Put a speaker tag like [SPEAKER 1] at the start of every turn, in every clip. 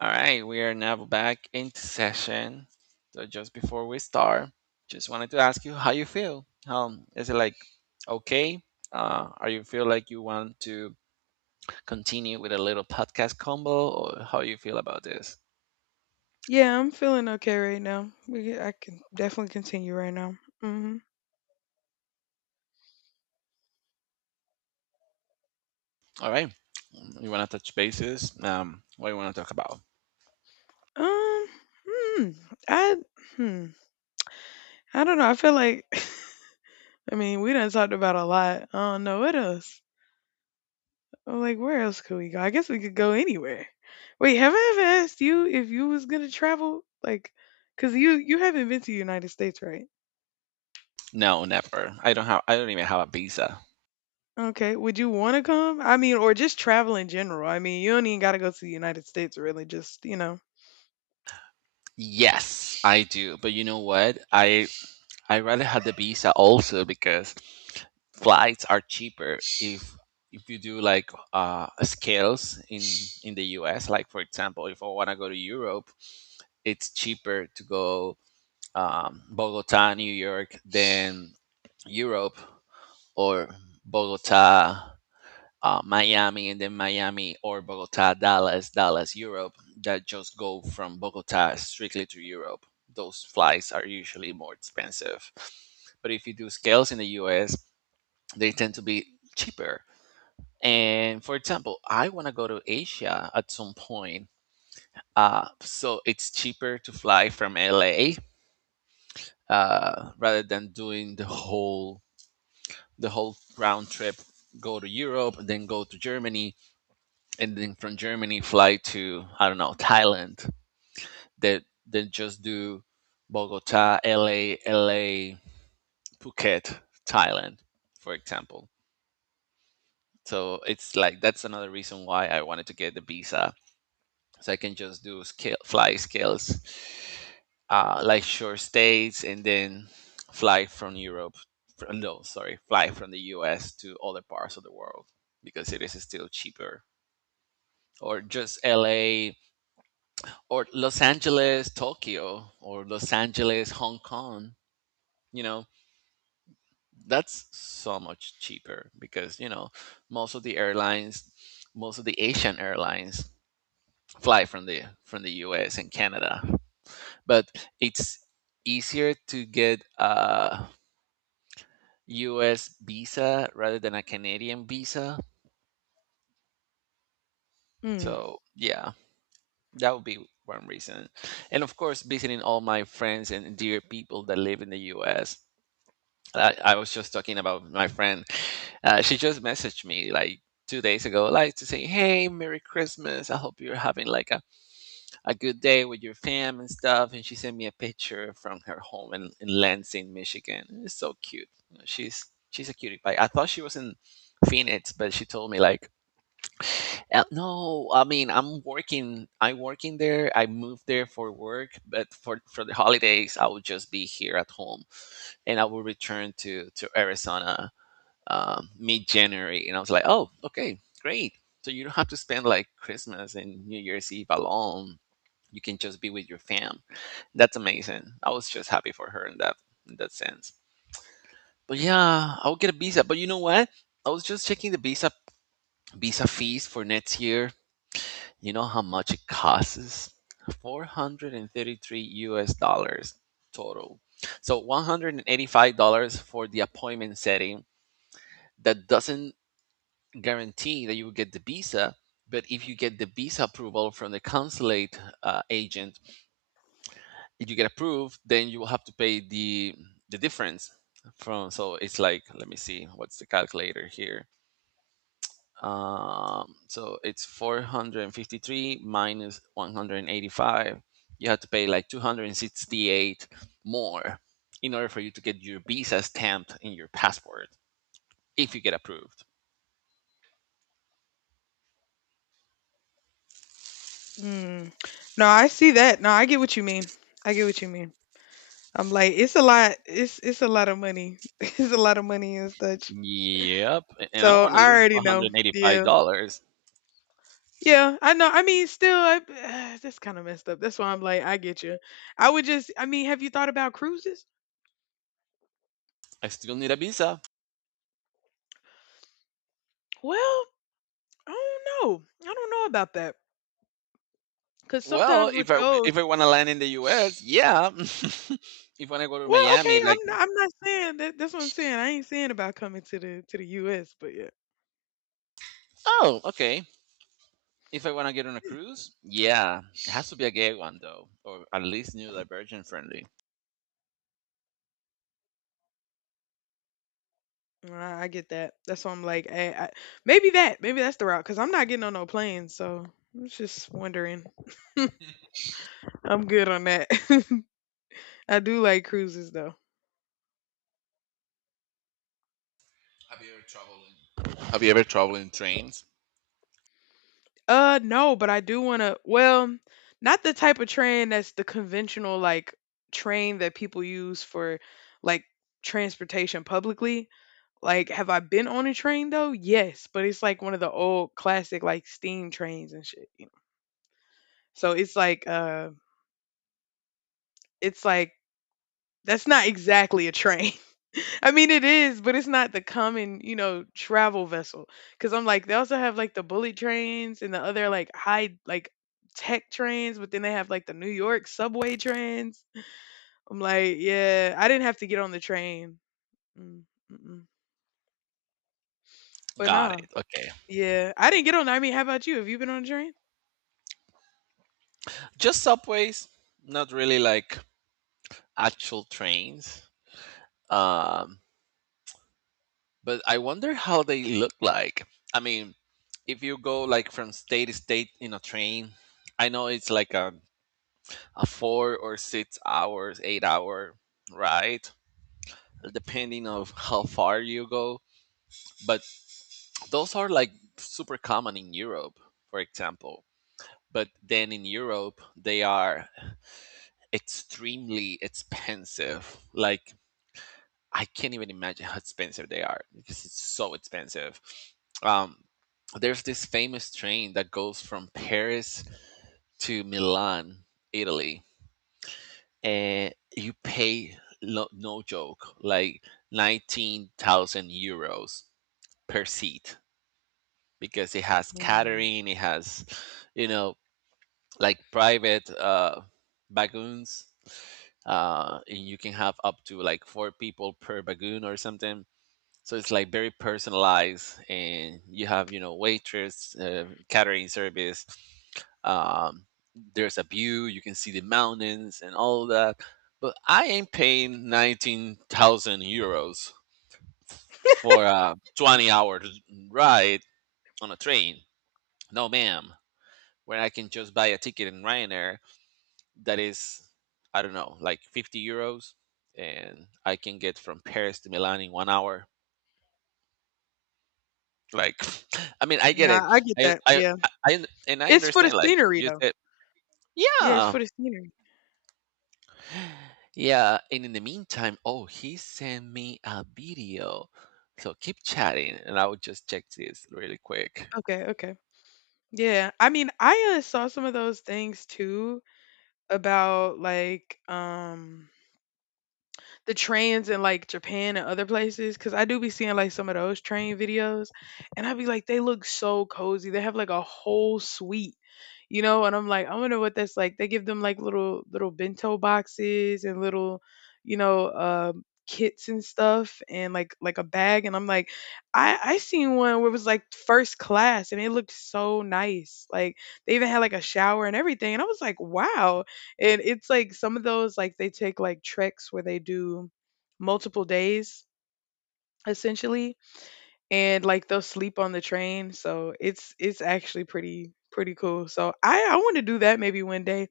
[SPEAKER 1] All right, we are now back into session. So just before we start, just wanted to ask you how you feel. Is it like okay? Are you feel like you want to continue with a little podcast combo, or how you feel about this?
[SPEAKER 2] Yeah, I'm feeling okay right now. I can definitely continue right now.
[SPEAKER 1] All right, you want to touch bases? What do you want to talk about?
[SPEAKER 2] Um, hmm, I hmm, I don't know. I feel like I mean we done talked about a lot. I don't know what else. I'm like, where else could we go? I guess we could go anywhere. Wait, have I ever asked you if you was gonna travel? Like, cause you haven't been to the United States, right?
[SPEAKER 1] No, never. I don't have. I don't even have a visa.
[SPEAKER 2] Okay, would you want to come? I mean, or just travel in general. I mean, you don't even gotta go to the United States, really. Just.
[SPEAKER 1] Yes, I do. But you know what? I rather have the visa also because flights are cheaper if you do like scales in the US, like for example, if I want to go to Europe, it's cheaper to go Bogota New York than Europe, or Bogota Miami and then Miami, or Bogota Dallas Dallas Europe, that just go from Bogota strictly to Europe. Those flights are usually more expensive, but if you do scales in the US, they tend to be cheaper. And for example, I want to go to Asia at some point. So it's cheaper to fly from LA, rather than doing the whole round trip. Go to Europe, then go to Germany, and then from Germany fly to, I don't know, Thailand. That then just do Bogota, LA, LA, Phuket, Thailand, for example. So it's like, that's another reason why I wanted to get the visa, so I can just do scale fly scales, like short stays, and then fly from Europe. No, sorry, fly from the U.S. to other parts of the world because it is still cheaper. Or just L.A., or Los Angeles, Tokyo, or Los Angeles, Hong Kong. You know, that's so much cheaper, because you know, most of the airlines, most of the Asian airlines fly from the U.S. and Canada, but it's easier to get a US visa rather than a Canadian visa.
[SPEAKER 2] Hmm.
[SPEAKER 1] So, yeah, that would be one reason. And of course, visiting all my friends and dear people that live in the US. I was just talking about my friend. She just messaged me like 2 days ago, like to say, "Hey, Merry Christmas. I hope you're having like a good day with your fam and stuff." And she sent me a picture from her home in Lansing, Michigan. It's so cute. You know, she's a cutie pie. I thought she was in Phoenix, but she told me like, No, I mean, I'm working. I'm working there. I moved there for work, but for the holidays, I will just be here at home, and I will return to Arizona mid January." And I was like, "Oh, okay, great." So you don't have to spend like Christmas and New Year's Eve alone. You can just be with your fam. That's amazing. I was just happy for her in that sense. But yeah, I'll get a visa. But you know what? I was just checking the visa fees for next year. You know how much it costs? 433 US dollars total. So $185 for the appointment setting. That doesn't guarantee that you will get the visa, but if you get the visa approval from the consulate agent, if you get approved, then you will have to pay the difference from. So it's like, let me see, what's the calculator here? So it's 453 minus 185. You have to pay like 268 more in order for you to get your visa stamped in your passport if you get approved.
[SPEAKER 2] Mm. No, I see that. No, I get what you mean. I get what you mean. I'm like, it's a lot. It's a lot of money. It's a lot of money and such.
[SPEAKER 1] Yep, and I don't
[SPEAKER 2] So
[SPEAKER 1] want to
[SPEAKER 2] I
[SPEAKER 1] lose
[SPEAKER 2] already know.
[SPEAKER 1] 185
[SPEAKER 2] Yeah,
[SPEAKER 1] dollars.
[SPEAKER 2] yeah. I know. I mean, still, that's kind of messed up. That's why I'm like, I get you. I would just. I mean, have you thought about cruises?
[SPEAKER 1] I still need a visa.
[SPEAKER 2] Well, I don't know. I don't know about that. Cause
[SPEAKER 1] Well,
[SPEAKER 2] sometimes with
[SPEAKER 1] if I
[SPEAKER 2] those,
[SPEAKER 1] if I want to land in the U.S., yeah. If I want to go to
[SPEAKER 2] well, okay.
[SPEAKER 1] Miami, like,
[SPEAKER 2] I'm not. I'm not saying that. That's what I'm saying. I ain't saying about coming to the U.S. But yeah.
[SPEAKER 1] oh, okay. If I want to get on a cruise, yeah, it has to be a gay one, though, or at least new divergent friendly.
[SPEAKER 2] I get that. That's why I'm like, maybe that's the route. Cause I'm not getting on no plane, so I was just wondering. I'm good on that. I do like cruises though.
[SPEAKER 1] Have you ever traveled? Have you ever traveled in trains?
[SPEAKER 2] No, but I do want to. Well, not the type of train that's the conventional like train that people use for like transportation publicly. Like, have I been on a train though? Yes, but it's like one of the old classic like steam trains and shit. You know? So it's like that's not exactly a train. I mean, it is, but it's not the common, travel vessel. Because I'm like, they also have like the bullet trains and the other like high, like tech trains, but then they have like the New York subway trains. I'm like, yeah, I didn't have to get on the train. Mm, mm-mm. But
[SPEAKER 1] Got
[SPEAKER 2] nah,
[SPEAKER 1] it. Okay,
[SPEAKER 2] yeah, I didn't get on. I mean, how about you? Have you been on a train?
[SPEAKER 1] just subways, not really like actual trains. Um, but I wonder how they look like. I mean, if you go like from state to state in a train, I know it's like a 4 or 6 hours, 8 hour ride, depending of how far you go. But those are like super common in Europe, for example. But then in Europe, they are extremely expensive. Like, I can't even imagine how expensive they are because it's so expensive. Um, there's this famous train that goes from Paris to Milan, Italy, and you pay no joke like 19,000 euros per seat, because it has
[SPEAKER 2] Mm.
[SPEAKER 1] catering, it has, you know, like private bagoons, and you can have up to like four people per bagoon or something, so it's like very personalized, and you have, you know, waitress, catering service. Um, there's a view; you can see the mountains and all that. But I ain't paying 19,000 euros for a 20-hour ride on a train. No, ma'am. When I can just buy a ticket in Ryanair that is, I don't know, like 50 euros, and I can get from Paris to Milan in 1 hour. Like, I mean, I get
[SPEAKER 2] Nah,
[SPEAKER 1] it.
[SPEAKER 2] I get
[SPEAKER 1] I,
[SPEAKER 2] that.
[SPEAKER 1] I,
[SPEAKER 2] Yeah.
[SPEAKER 1] and I
[SPEAKER 2] It's for the
[SPEAKER 1] understand. Like
[SPEAKER 2] scenery
[SPEAKER 1] you
[SPEAKER 2] though.
[SPEAKER 1] said,
[SPEAKER 2] Yeah, it's
[SPEAKER 1] yeah,
[SPEAKER 2] for the scenery.
[SPEAKER 1] yeah. And in the meantime, oh, he sent me a video. So keep chatting, and I will just check this really quick.
[SPEAKER 2] Okay, okay. Yeah. I mean, I saw some of those things too about like the trends in like Japan and other places, because I do be seeing like some of those train videos. And I be like, they look so cozy. They have like a whole suite, you know. And I'm like, I wonder what that's like. They give them like little bento boxes and little, you know uh kits and stuff, and like a bag. And I'm like, I seen one where it was like first class, and it looked so nice, like they even had like a shower and everything. And I was like, wow. And it's like some of those, like they take like treks where they do multiple days essentially, and like they'll sleep on the train. So it's actually pretty cool. So I want to do that maybe one day,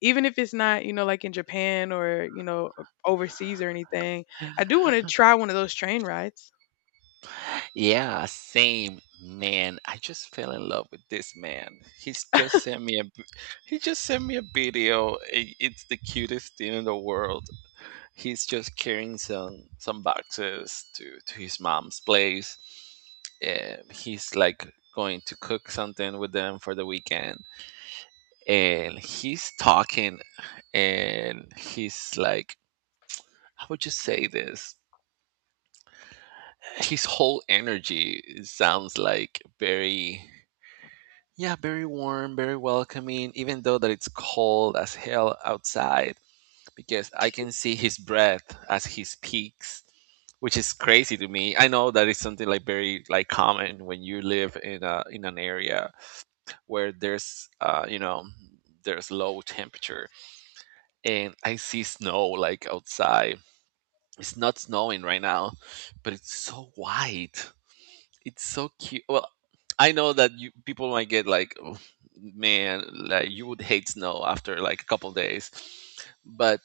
[SPEAKER 2] even if it's not like in Japan or overseas or anything. I do want to try one of those train rides.
[SPEAKER 1] Yeah, same, man. I just fell in love with this man. He's just sent me a, he just sent me a video. It's the cutest thing in the world. He's just carrying some boxes to his mom's place. He's like going to cook something with them for the weekend, and he's talking, and he's like, how would you say this? His whole energy sounds like very. Yeah, very warm, very welcoming, even though that it's cold as hell outside, because I can see his breath as he speaks, which is crazy to me. I know that is something like very like common when you live in a in an area where there's you know, there's low temperature, and I see snow like outside. It's not snowing right now, but it's so white. It's so cute. Well, I know that you people might get like, "Oh, man, like you would hate snow after like a couple days," but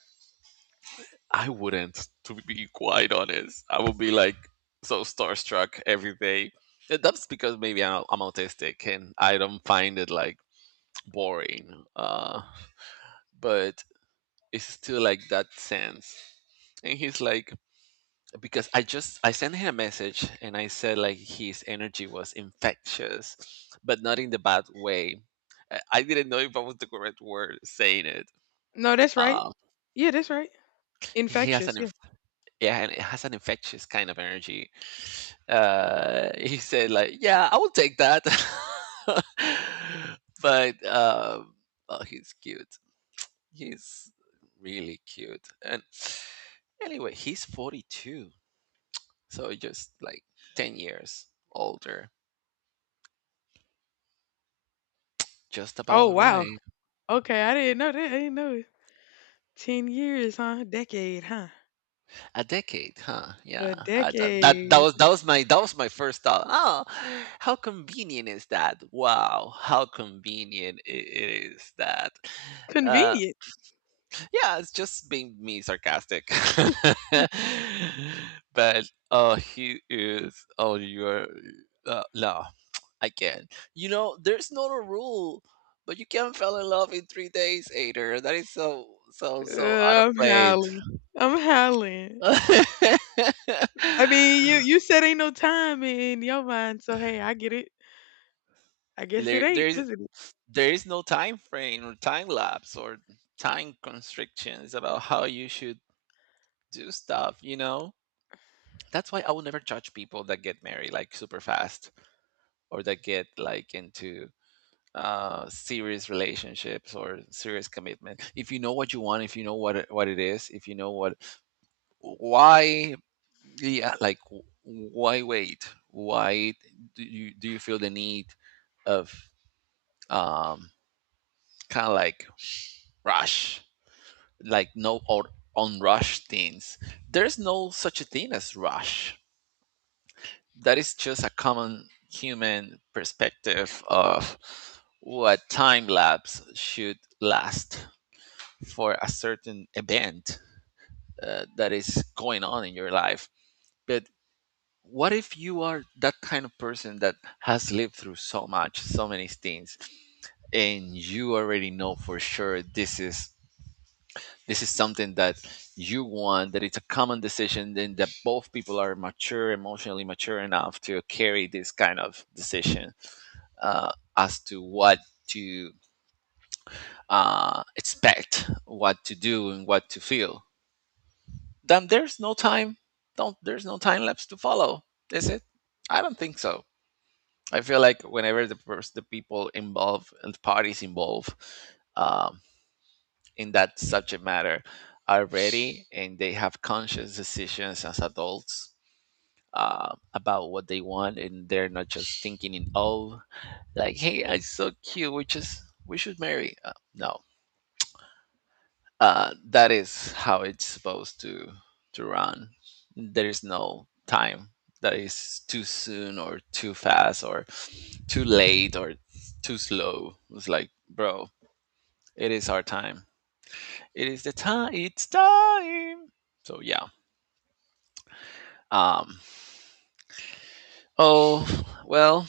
[SPEAKER 1] I wouldn't, to be quite honest. I would be like so starstruck every day. That's because maybe I'm autistic and I don't find it like boring. But it's still like that sense. And he's like, because I sent him a message and I said like his energy was infectious, but not in the bad way. I didn't know if I was the correct word saying it.
[SPEAKER 2] No, that's right.
[SPEAKER 1] Uh,
[SPEAKER 2] Yeah, that's right.
[SPEAKER 1] he has an
[SPEAKER 2] Infectious. Yeah.
[SPEAKER 1] Yeah, and it has an infectious kind of energy. He said, like, yeah, I will take that. but Oh, he's cute. He's really cute. And anyway, he's 42, so just like 10 years older, just
[SPEAKER 2] Oh,
[SPEAKER 1] about
[SPEAKER 2] wow.
[SPEAKER 1] right.
[SPEAKER 2] Okay, I didn't know that. I didn't know it. 10 years, huh? Decade, huh?
[SPEAKER 1] A decade, huh? Yeah,
[SPEAKER 2] A
[SPEAKER 1] I, that, that
[SPEAKER 2] decade.
[SPEAKER 1] that was my first thought. Oh, how convenient is that? Wow, how convenient it is that. Uh,
[SPEAKER 2] Convenient.
[SPEAKER 1] yeah, it's just being me sarcastic. But oh, he is. Oh, you are. No, I can't. You know, there's not a rule, but you can fall in love in 3 days, Ader. That is so so so out of
[SPEAKER 2] I'm
[SPEAKER 1] place.
[SPEAKER 2] howling. I'm howling. I mean, you you said ain't no time in your mind, so hey, I get it. I guess it
[SPEAKER 1] there
[SPEAKER 2] ain't. Listen,
[SPEAKER 1] there is no time frame or time lapse or time constrictions about how you should do stuff, you know. That's why I will never judge people that get married like super fast, or that get like into serious relationships or serious commitment. If you know what you want, if you know what it is, if you know what, why, yeah, like why wait, why do you feel the need of um kind of like rush, like no, or unrushed things. There's no such a thing as rush. That is just a common human perspective of what time lapse should last for a certain event, that is going on in your life. But what if you are that kind of person that has lived through so much, so many things, and you already know for sure this is, this is something that you want, that it's a common decision, and that both people are mature, emotionally mature enough to carry this kind of decision, as to what to expect, what to do, and what to feel. Then there's no time. Don't There's no time lapse to follow, is it? I don't think so. I feel like whenever the people involved and the parties involved um, in that subject matter are ready and they have conscious decisions as adults about what they want and they're not just thinking in oh, like, hey, I'm so cute, we just we should marry no. That is how it's supposed to run. There is no time that is too soon or too fast or too late or too slow. It's like, bro, it is our time, it is the time, it's time. So yeah. Um, oh, well,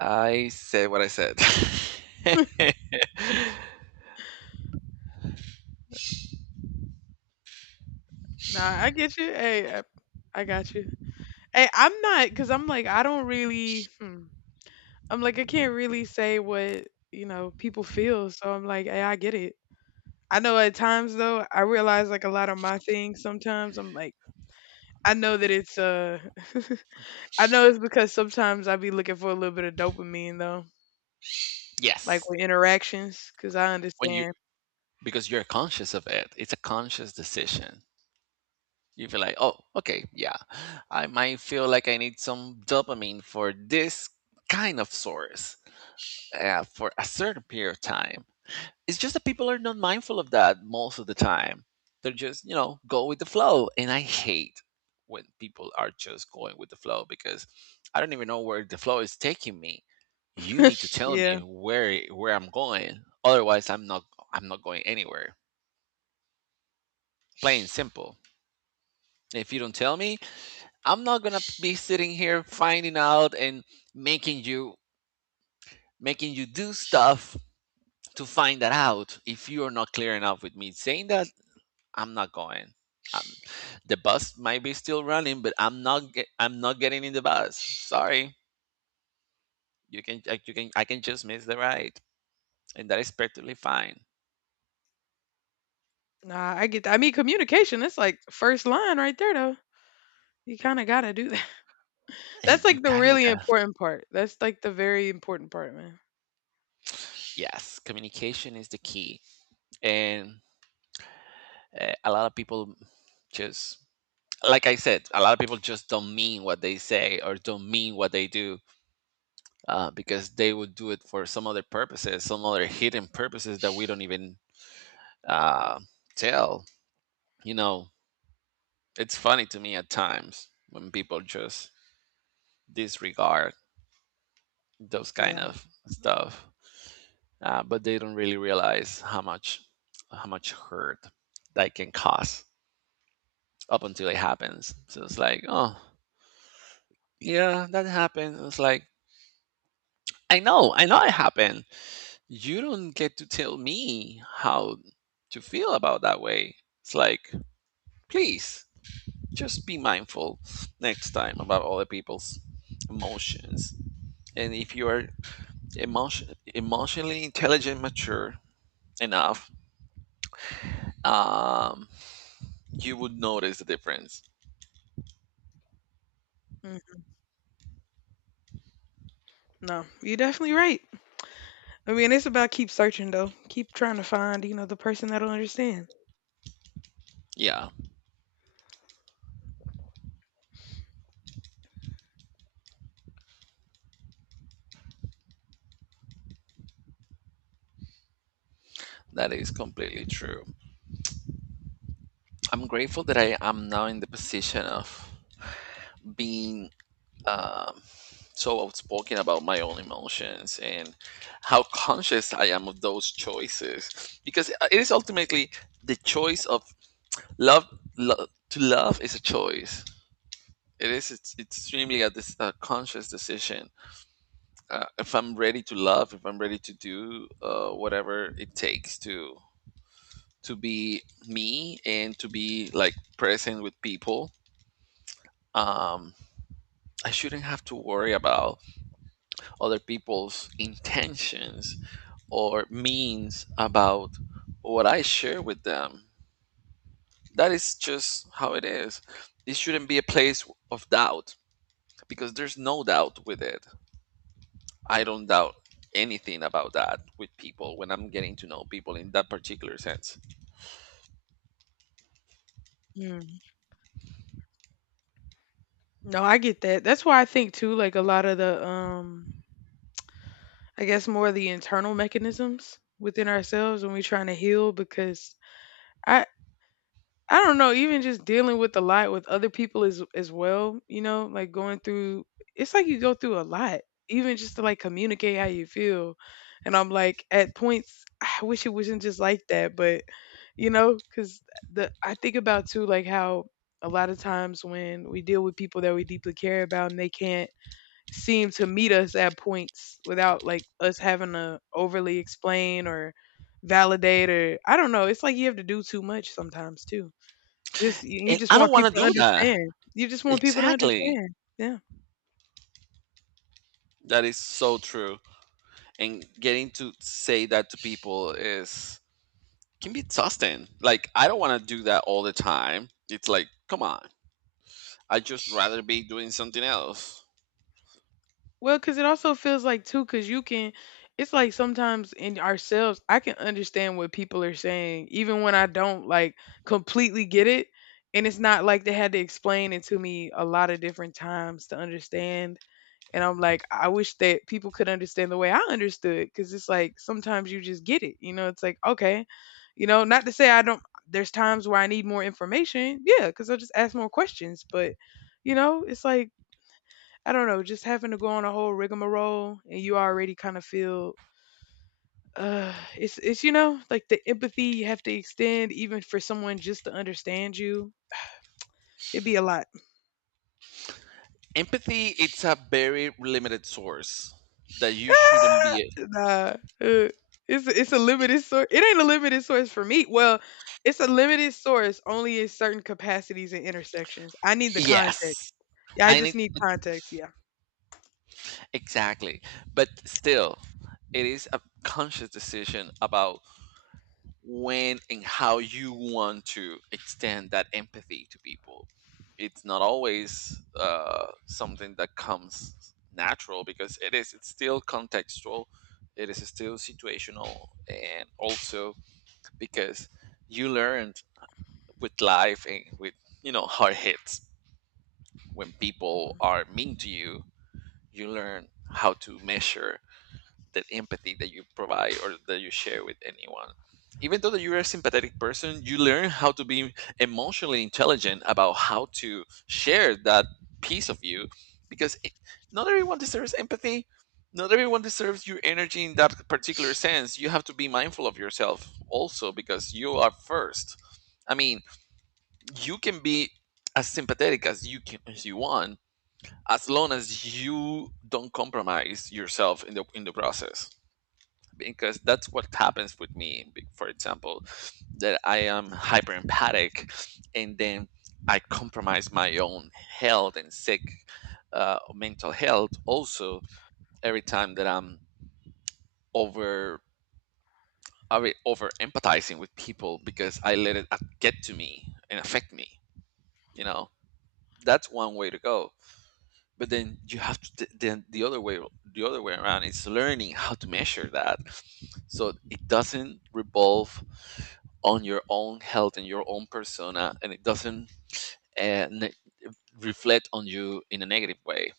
[SPEAKER 1] I said what I said.
[SPEAKER 2] nah, I get you. Hey, I got you. Hey, I'm not because I'm like I don't really. I'm like I can't really say what people feel, so I'm like, hey, I get it. I know at times though, I realize like a lot of my things. Sometimes I'm like, I know that it's I know it's because sometimes I be looking for a little bit of dopamine though. Like,
[SPEAKER 1] Yes.
[SPEAKER 2] with interactions, cause I
[SPEAKER 1] When you
[SPEAKER 2] understand.
[SPEAKER 1] because you're conscious of it. It's a conscious decision. You feel like, "Oh, okay, yeah. I might feel like I need some dopamine for this kind of source for a certain period of time." It's just that people are not mindful of that most of the time. They're just, you know, go with the flow. And I hate when people are just going with the flow, because I don't even know where the flow is taking me. You need to tell
[SPEAKER 2] Yeah.
[SPEAKER 1] me where I'm going. Otherwise, I'm not going anywhere. Plain and simple. If you don't tell me, I'm not going to be sitting here finding out and making you making you do stuff to find that out. If you are not clear enough with me, saying that I'm not going. Um, the bus might be still running, but I'm not. Get, I'm not getting in the bus. Sorry, you can. You can. I can just miss the ride, and that is perfectly fine.
[SPEAKER 2] Nah, I get that. I mean, communication, that's, like, first line right there, though. You kinda gotta do that.
[SPEAKER 1] Eh,
[SPEAKER 2] That's,
[SPEAKER 1] you
[SPEAKER 2] like, the
[SPEAKER 1] kind of
[SPEAKER 2] really
[SPEAKER 1] gotta.
[SPEAKER 2] important part. That's, like, the very important part, man.
[SPEAKER 1] Yes, communication is the key, and a lot of people just, like I said, a lot of people just don't mean what they say or don't mean what they do, because they would do it for some other purposes, some other hidden purposes that we don't even uh, tell. You know, it's funny to me at times when people just disregard those kind
[SPEAKER 2] Yeah.
[SPEAKER 1] of stuff, but they don't really realize how much hurt that can cause up until it happens. So it's like, oh yeah, that happened. It's like, I know it happened. You don't get to tell me how to feel about that way. It's like, please, just be mindful next time about other people's emotions. And if you are emotion, emotionally intelligent, mature enough, um, you would notice the difference.
[SPEAKER 2] Mm. No, you're definitely right. I mean, it's about keep searching, though. Keep trying to find, the person that'll understand.
[SPEAKER 1] Yeah, that is completely true. I'm grateful that I am now in the position of being um, so outspoken about my own emotions and how conscious I am of those choices, because it is ultimately the choice of love. To love is a choice. It is. It's extremely a conscious decision. If I'm ready to love, if I'm ready to do whatever it takes to be me and to be like present with people, um, I shouldn't have to worry about other people's intentions or means about what I share with them. That is just how it is. It shouldn't be a place of doubt, because there's no doubt with it. I don't doubt anything about that with people when I'm getting to know people in that particular sense.
[SPEAKER 2] Mm. No, I get that. That's why I think too, like, a lot of I guess more the internal mechanisms within ourselves when we're trying to heal, because I I don't know, even just dealing with a lot with other people as well, you know, like going through it's like you go through a lot, even just to like communicate how you feel. And I'm like, at points I wish it wasn't just like that, but cuz the I think about too, like, how a lot of times when we deal with people that we deeply care about, and they can't seem to meet us at points without like us having to overly explain or validate or I don't know. It's like you have to do too much sometimes too. Just you
[SPEAKER 1] And
[SPEAKER 2] just
[SPEAKER 1] I don't
[SPEAKER 2] want
[SPEAKER 1] want to
[SPEAKER 2] people to
[SPEAKER 1] do that.
[SPEAKER 2] understand. You just want people to
[SPEAKER 1] Exactly.
[SPEAKER 2] understand. Yeah.
[SPEAKER 1] That is so true. And getting to say that to people is can be exhausting. Like, I don't want to do that all the time. It's like, come on. I just rather be doing something else.
[SPEAKER 2] Well, because it also feels like too, because you can. It's like sometimes in ourselves, I can understand what people are saying, even when I don't like completely get it. And it's not like they had to explain it to me a lot of different times to understand. And I'm like, I wish that people could understand the way I understood, because it's like sometimes you just get it. You know, it's like, okay, not to say I don't, there's times where I need more information. Yeah, because I'll just ask more questions. But, it's like, I don't know, just having to go on a whole rigmarole and you already kind of feel. It's like the empathy you have to extend even for someone just to understand you. It'd be a lot.
[SPEAKER 1] Empathy, it's a very limited source that you shouldn't
[SPEAKER 2] Ah,
[SPEAKER 1] be
[SPEAKER 2] nah, uh, it's a limited source. It ain't a limited source for me. Well, it's a limited source only in certain capacities and intersections. I need the context.
[SPEAKER 1] yes.
[SPEAKER 2] Yeah, I
[SPEAKER 1] I
[SPEAKER 2] just
[SPEAKER 1] need
[SPEAKER 2] need context. Yeah.
[SPEAKER 1] exactly. But still, it is a conscious decision about when and how you want to extend that empathy to people. It's not always something that comes natural, because it is it's still contextual, it is still situational, and also because you learned with life and with, you know, hard hits when people
[SPEAKER 2] Mhm.
[SPEAKER 1] are mean to you, you learn how to measure the empathy that you provide or that you share with anyone. Even though that you're a sympathetic person, you learn how to be emotionally intelligent about how to share that piece of you because it, not everyone deserves empathy. Not everyone deserves your energy in that particular sense. You have to be mindful of yourself also because you are first. I mean, you can be as sympathetic as you can as you want, as long as you don't compromise yourself in the process, because that's what happens with me for example, that I am hyper empathic, and then I compromise my own health and sick mental health also every time that I'm over over empathizing with people, because I let it get to me and affect me, you know. That's one way to go. But then you have to then the other way, the other way around is learning how to measure that, so it doesn't revolve on your own health and your own persona, and it doesn't uh, ne- reflect on you in a negative way.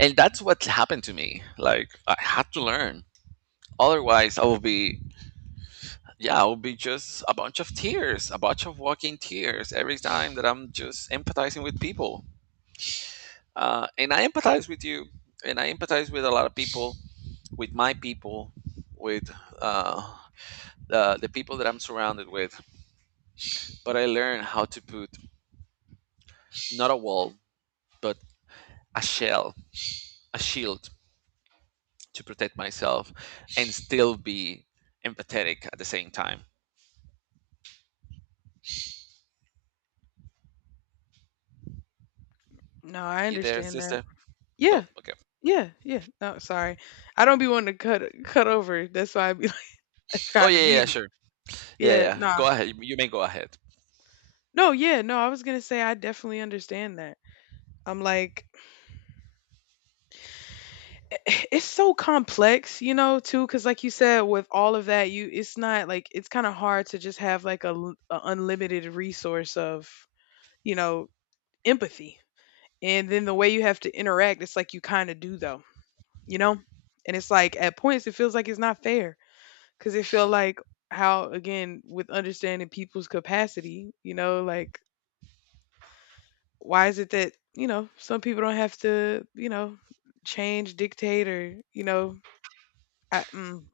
[SPEAKER 1] And that's what happened to me. Like, I had to learn, otherwise I will be yeah, I will be just a bunch of tears, a bunch of walking tears every time that I'm just empathizing with people. And I empathize with you, and I empathize with a lot of people, with my people, with uh, the people that I'm surrounded with. But I learned how to put not a wall, but a shell, a shield, to protect myself and still be empathetic at the same time.
[SPEAKER 2] No, I
[SPEAKER 1] You there,
[SPEAKER 2] understand that.
[SPEAKER 1] sister? Oh,
[SPEAKER 2] Yeah,
[SPEAKER 1] okay.
[SPEAKER 2] yeah, yeah. No, sorry, I don't be wanting to cut over. That's why I be like, I
[SPEAKER 1] Oh,
[SPEAKER 2] tried to
[SPEAKER 1] yeah, yeah,
[SPEAKER 2] mute it.
[SPEAKER 1] sure. Yeah,
[SPEAKER 2] Yeah,
[SPEAKER 1] yeah.
[SPEAKER 2] nah,
[SPEAKER 1] Go ahead. You may go ahead.
[SPEAKER 2] no, yeah, no. I was gonna say I definitely understand that. I'm like, it's so complex, too, because like you said, with all of that, you it's not like, it's kind of hard to just have like a unlimited resource of you know empathy, and then the way you have to interact, it's like you kind of do though, you know, and it's like at points it feels like it's not fair, because it feel like, how again with understanding people's capacity, like why is it that some people don't have to change, dictate, or I mm,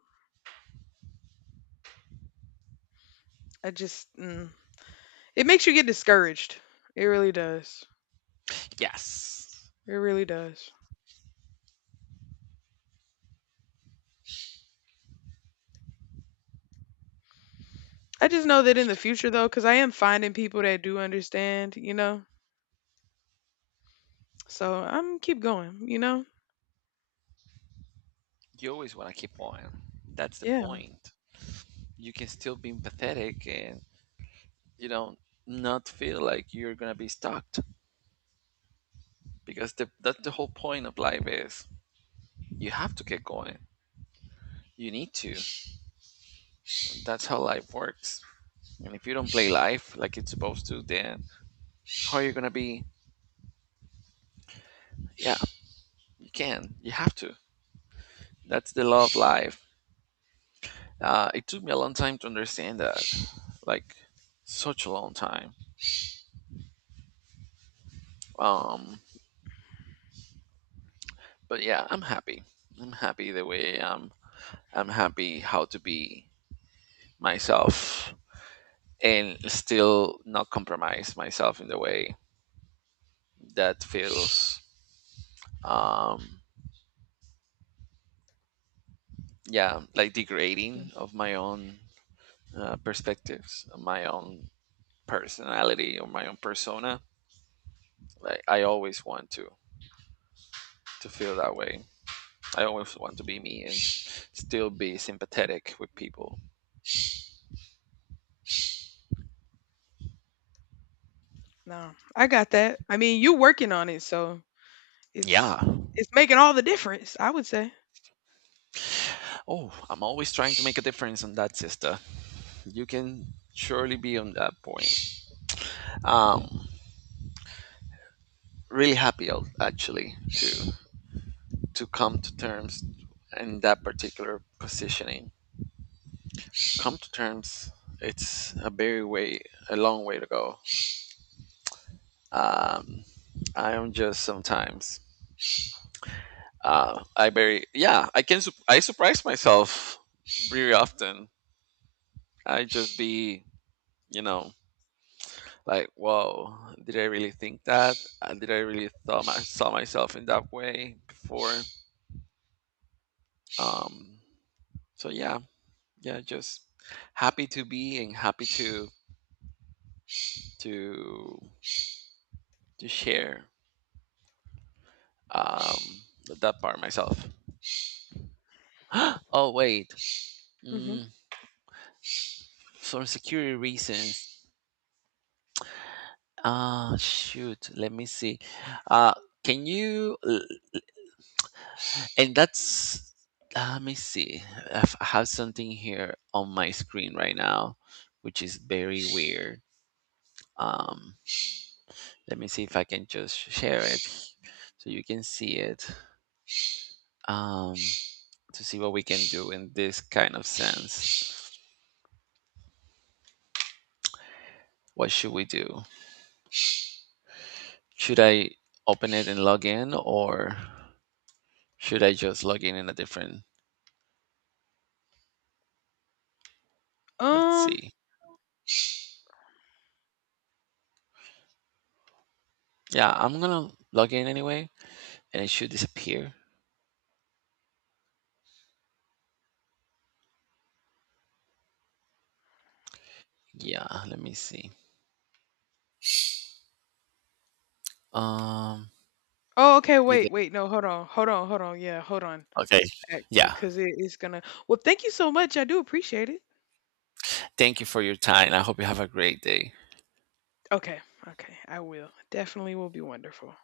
[SPEAKER 2] I just. Mm. It makes you get discouraged. It really does.
[SPEAKER 1] Yes.
[SPEAKER 2] It really does. I just know that in the future though, because I am finding people that do understand, So I'm keep going.
[SPEAKER 1] You always want to keep on. That's the
[SPEAKER 2] Yeah.
[SPEAKER 1] point. You can still be empathetic and, you know, not feel like you're going to be stuck, because that's the whole point of life is you have to get going. You need to. That's how life works. And if you don't play life like it's supposed to, then how are you going to be yeah, you can. You have to. That's the law of life. It took me a long time to understand that, like, such a long time. Um, but yeah, I'm happy. I'm happy the way I'm. I'm happy how to be myself and still not compromise myself in the way that feels, um, yeah, like degrading of my own perspectives, of my own personality or my own persona. Like, I always want to feel that way. I always want to be me and still be sympathetic with people.
[SPEAKER 2] No, I got that. I mean, you working on it, so it's
[SPEAKER 1] Yeah.
[SPEAKER 2] it's making all the difference, I would say.
[SPEAKER 1] Oh, I'm always trying to make a difference on that, sister. You can surely be on that point. Um, Really happy actually to come to terms in that particular positioning. Come to terms. It's a very way, a long way to go. Um, I am just sometimes I very yeah I can I surprise myself very often. I just be, you know, like, whoa, did I really think that, did I really thought saw myself in that way before? Um, so yeah, yeah, just happy to be and happy to to share um, that part myself. Oh wait,
[SPEAKER 2] hmm
[SPEAKER 1] mm, for security reasons. Ah shoot, let me see. Uh, can you? And that's let me see, I've- have something here on my screen right now, which is very weird. um Let me see if I can just share it so you can see it. um to see what we can do in this kind of sense. What should we do? Should I open it and log in, or should I just log in a different let's
[SPEAKER 2] Um.
[SPEAKER 1] see. Yeah, I'm gonna log in anyway, and it should disappear. Yeah, let me see. um
[SPEAKER 2] Oh, okay.
[SPEAKER 1] you
[SPEAKER 2] Wait, wait. No, hold on. Hold on. Hold on. Yeah, hold on.
[SPEAKER 1] okay.
[SPEAKER 2] Actually,
[SPEAKER 1] Yeah.
[SPEAKER 2] because it is gonna. Well, thank you so much. I do appreciate it.
[SPEAKER 1] Thank you for your time. I hope you have a great day.
[SPEAKER 2] Okay. Okay. I will. Definitely will be wonderful.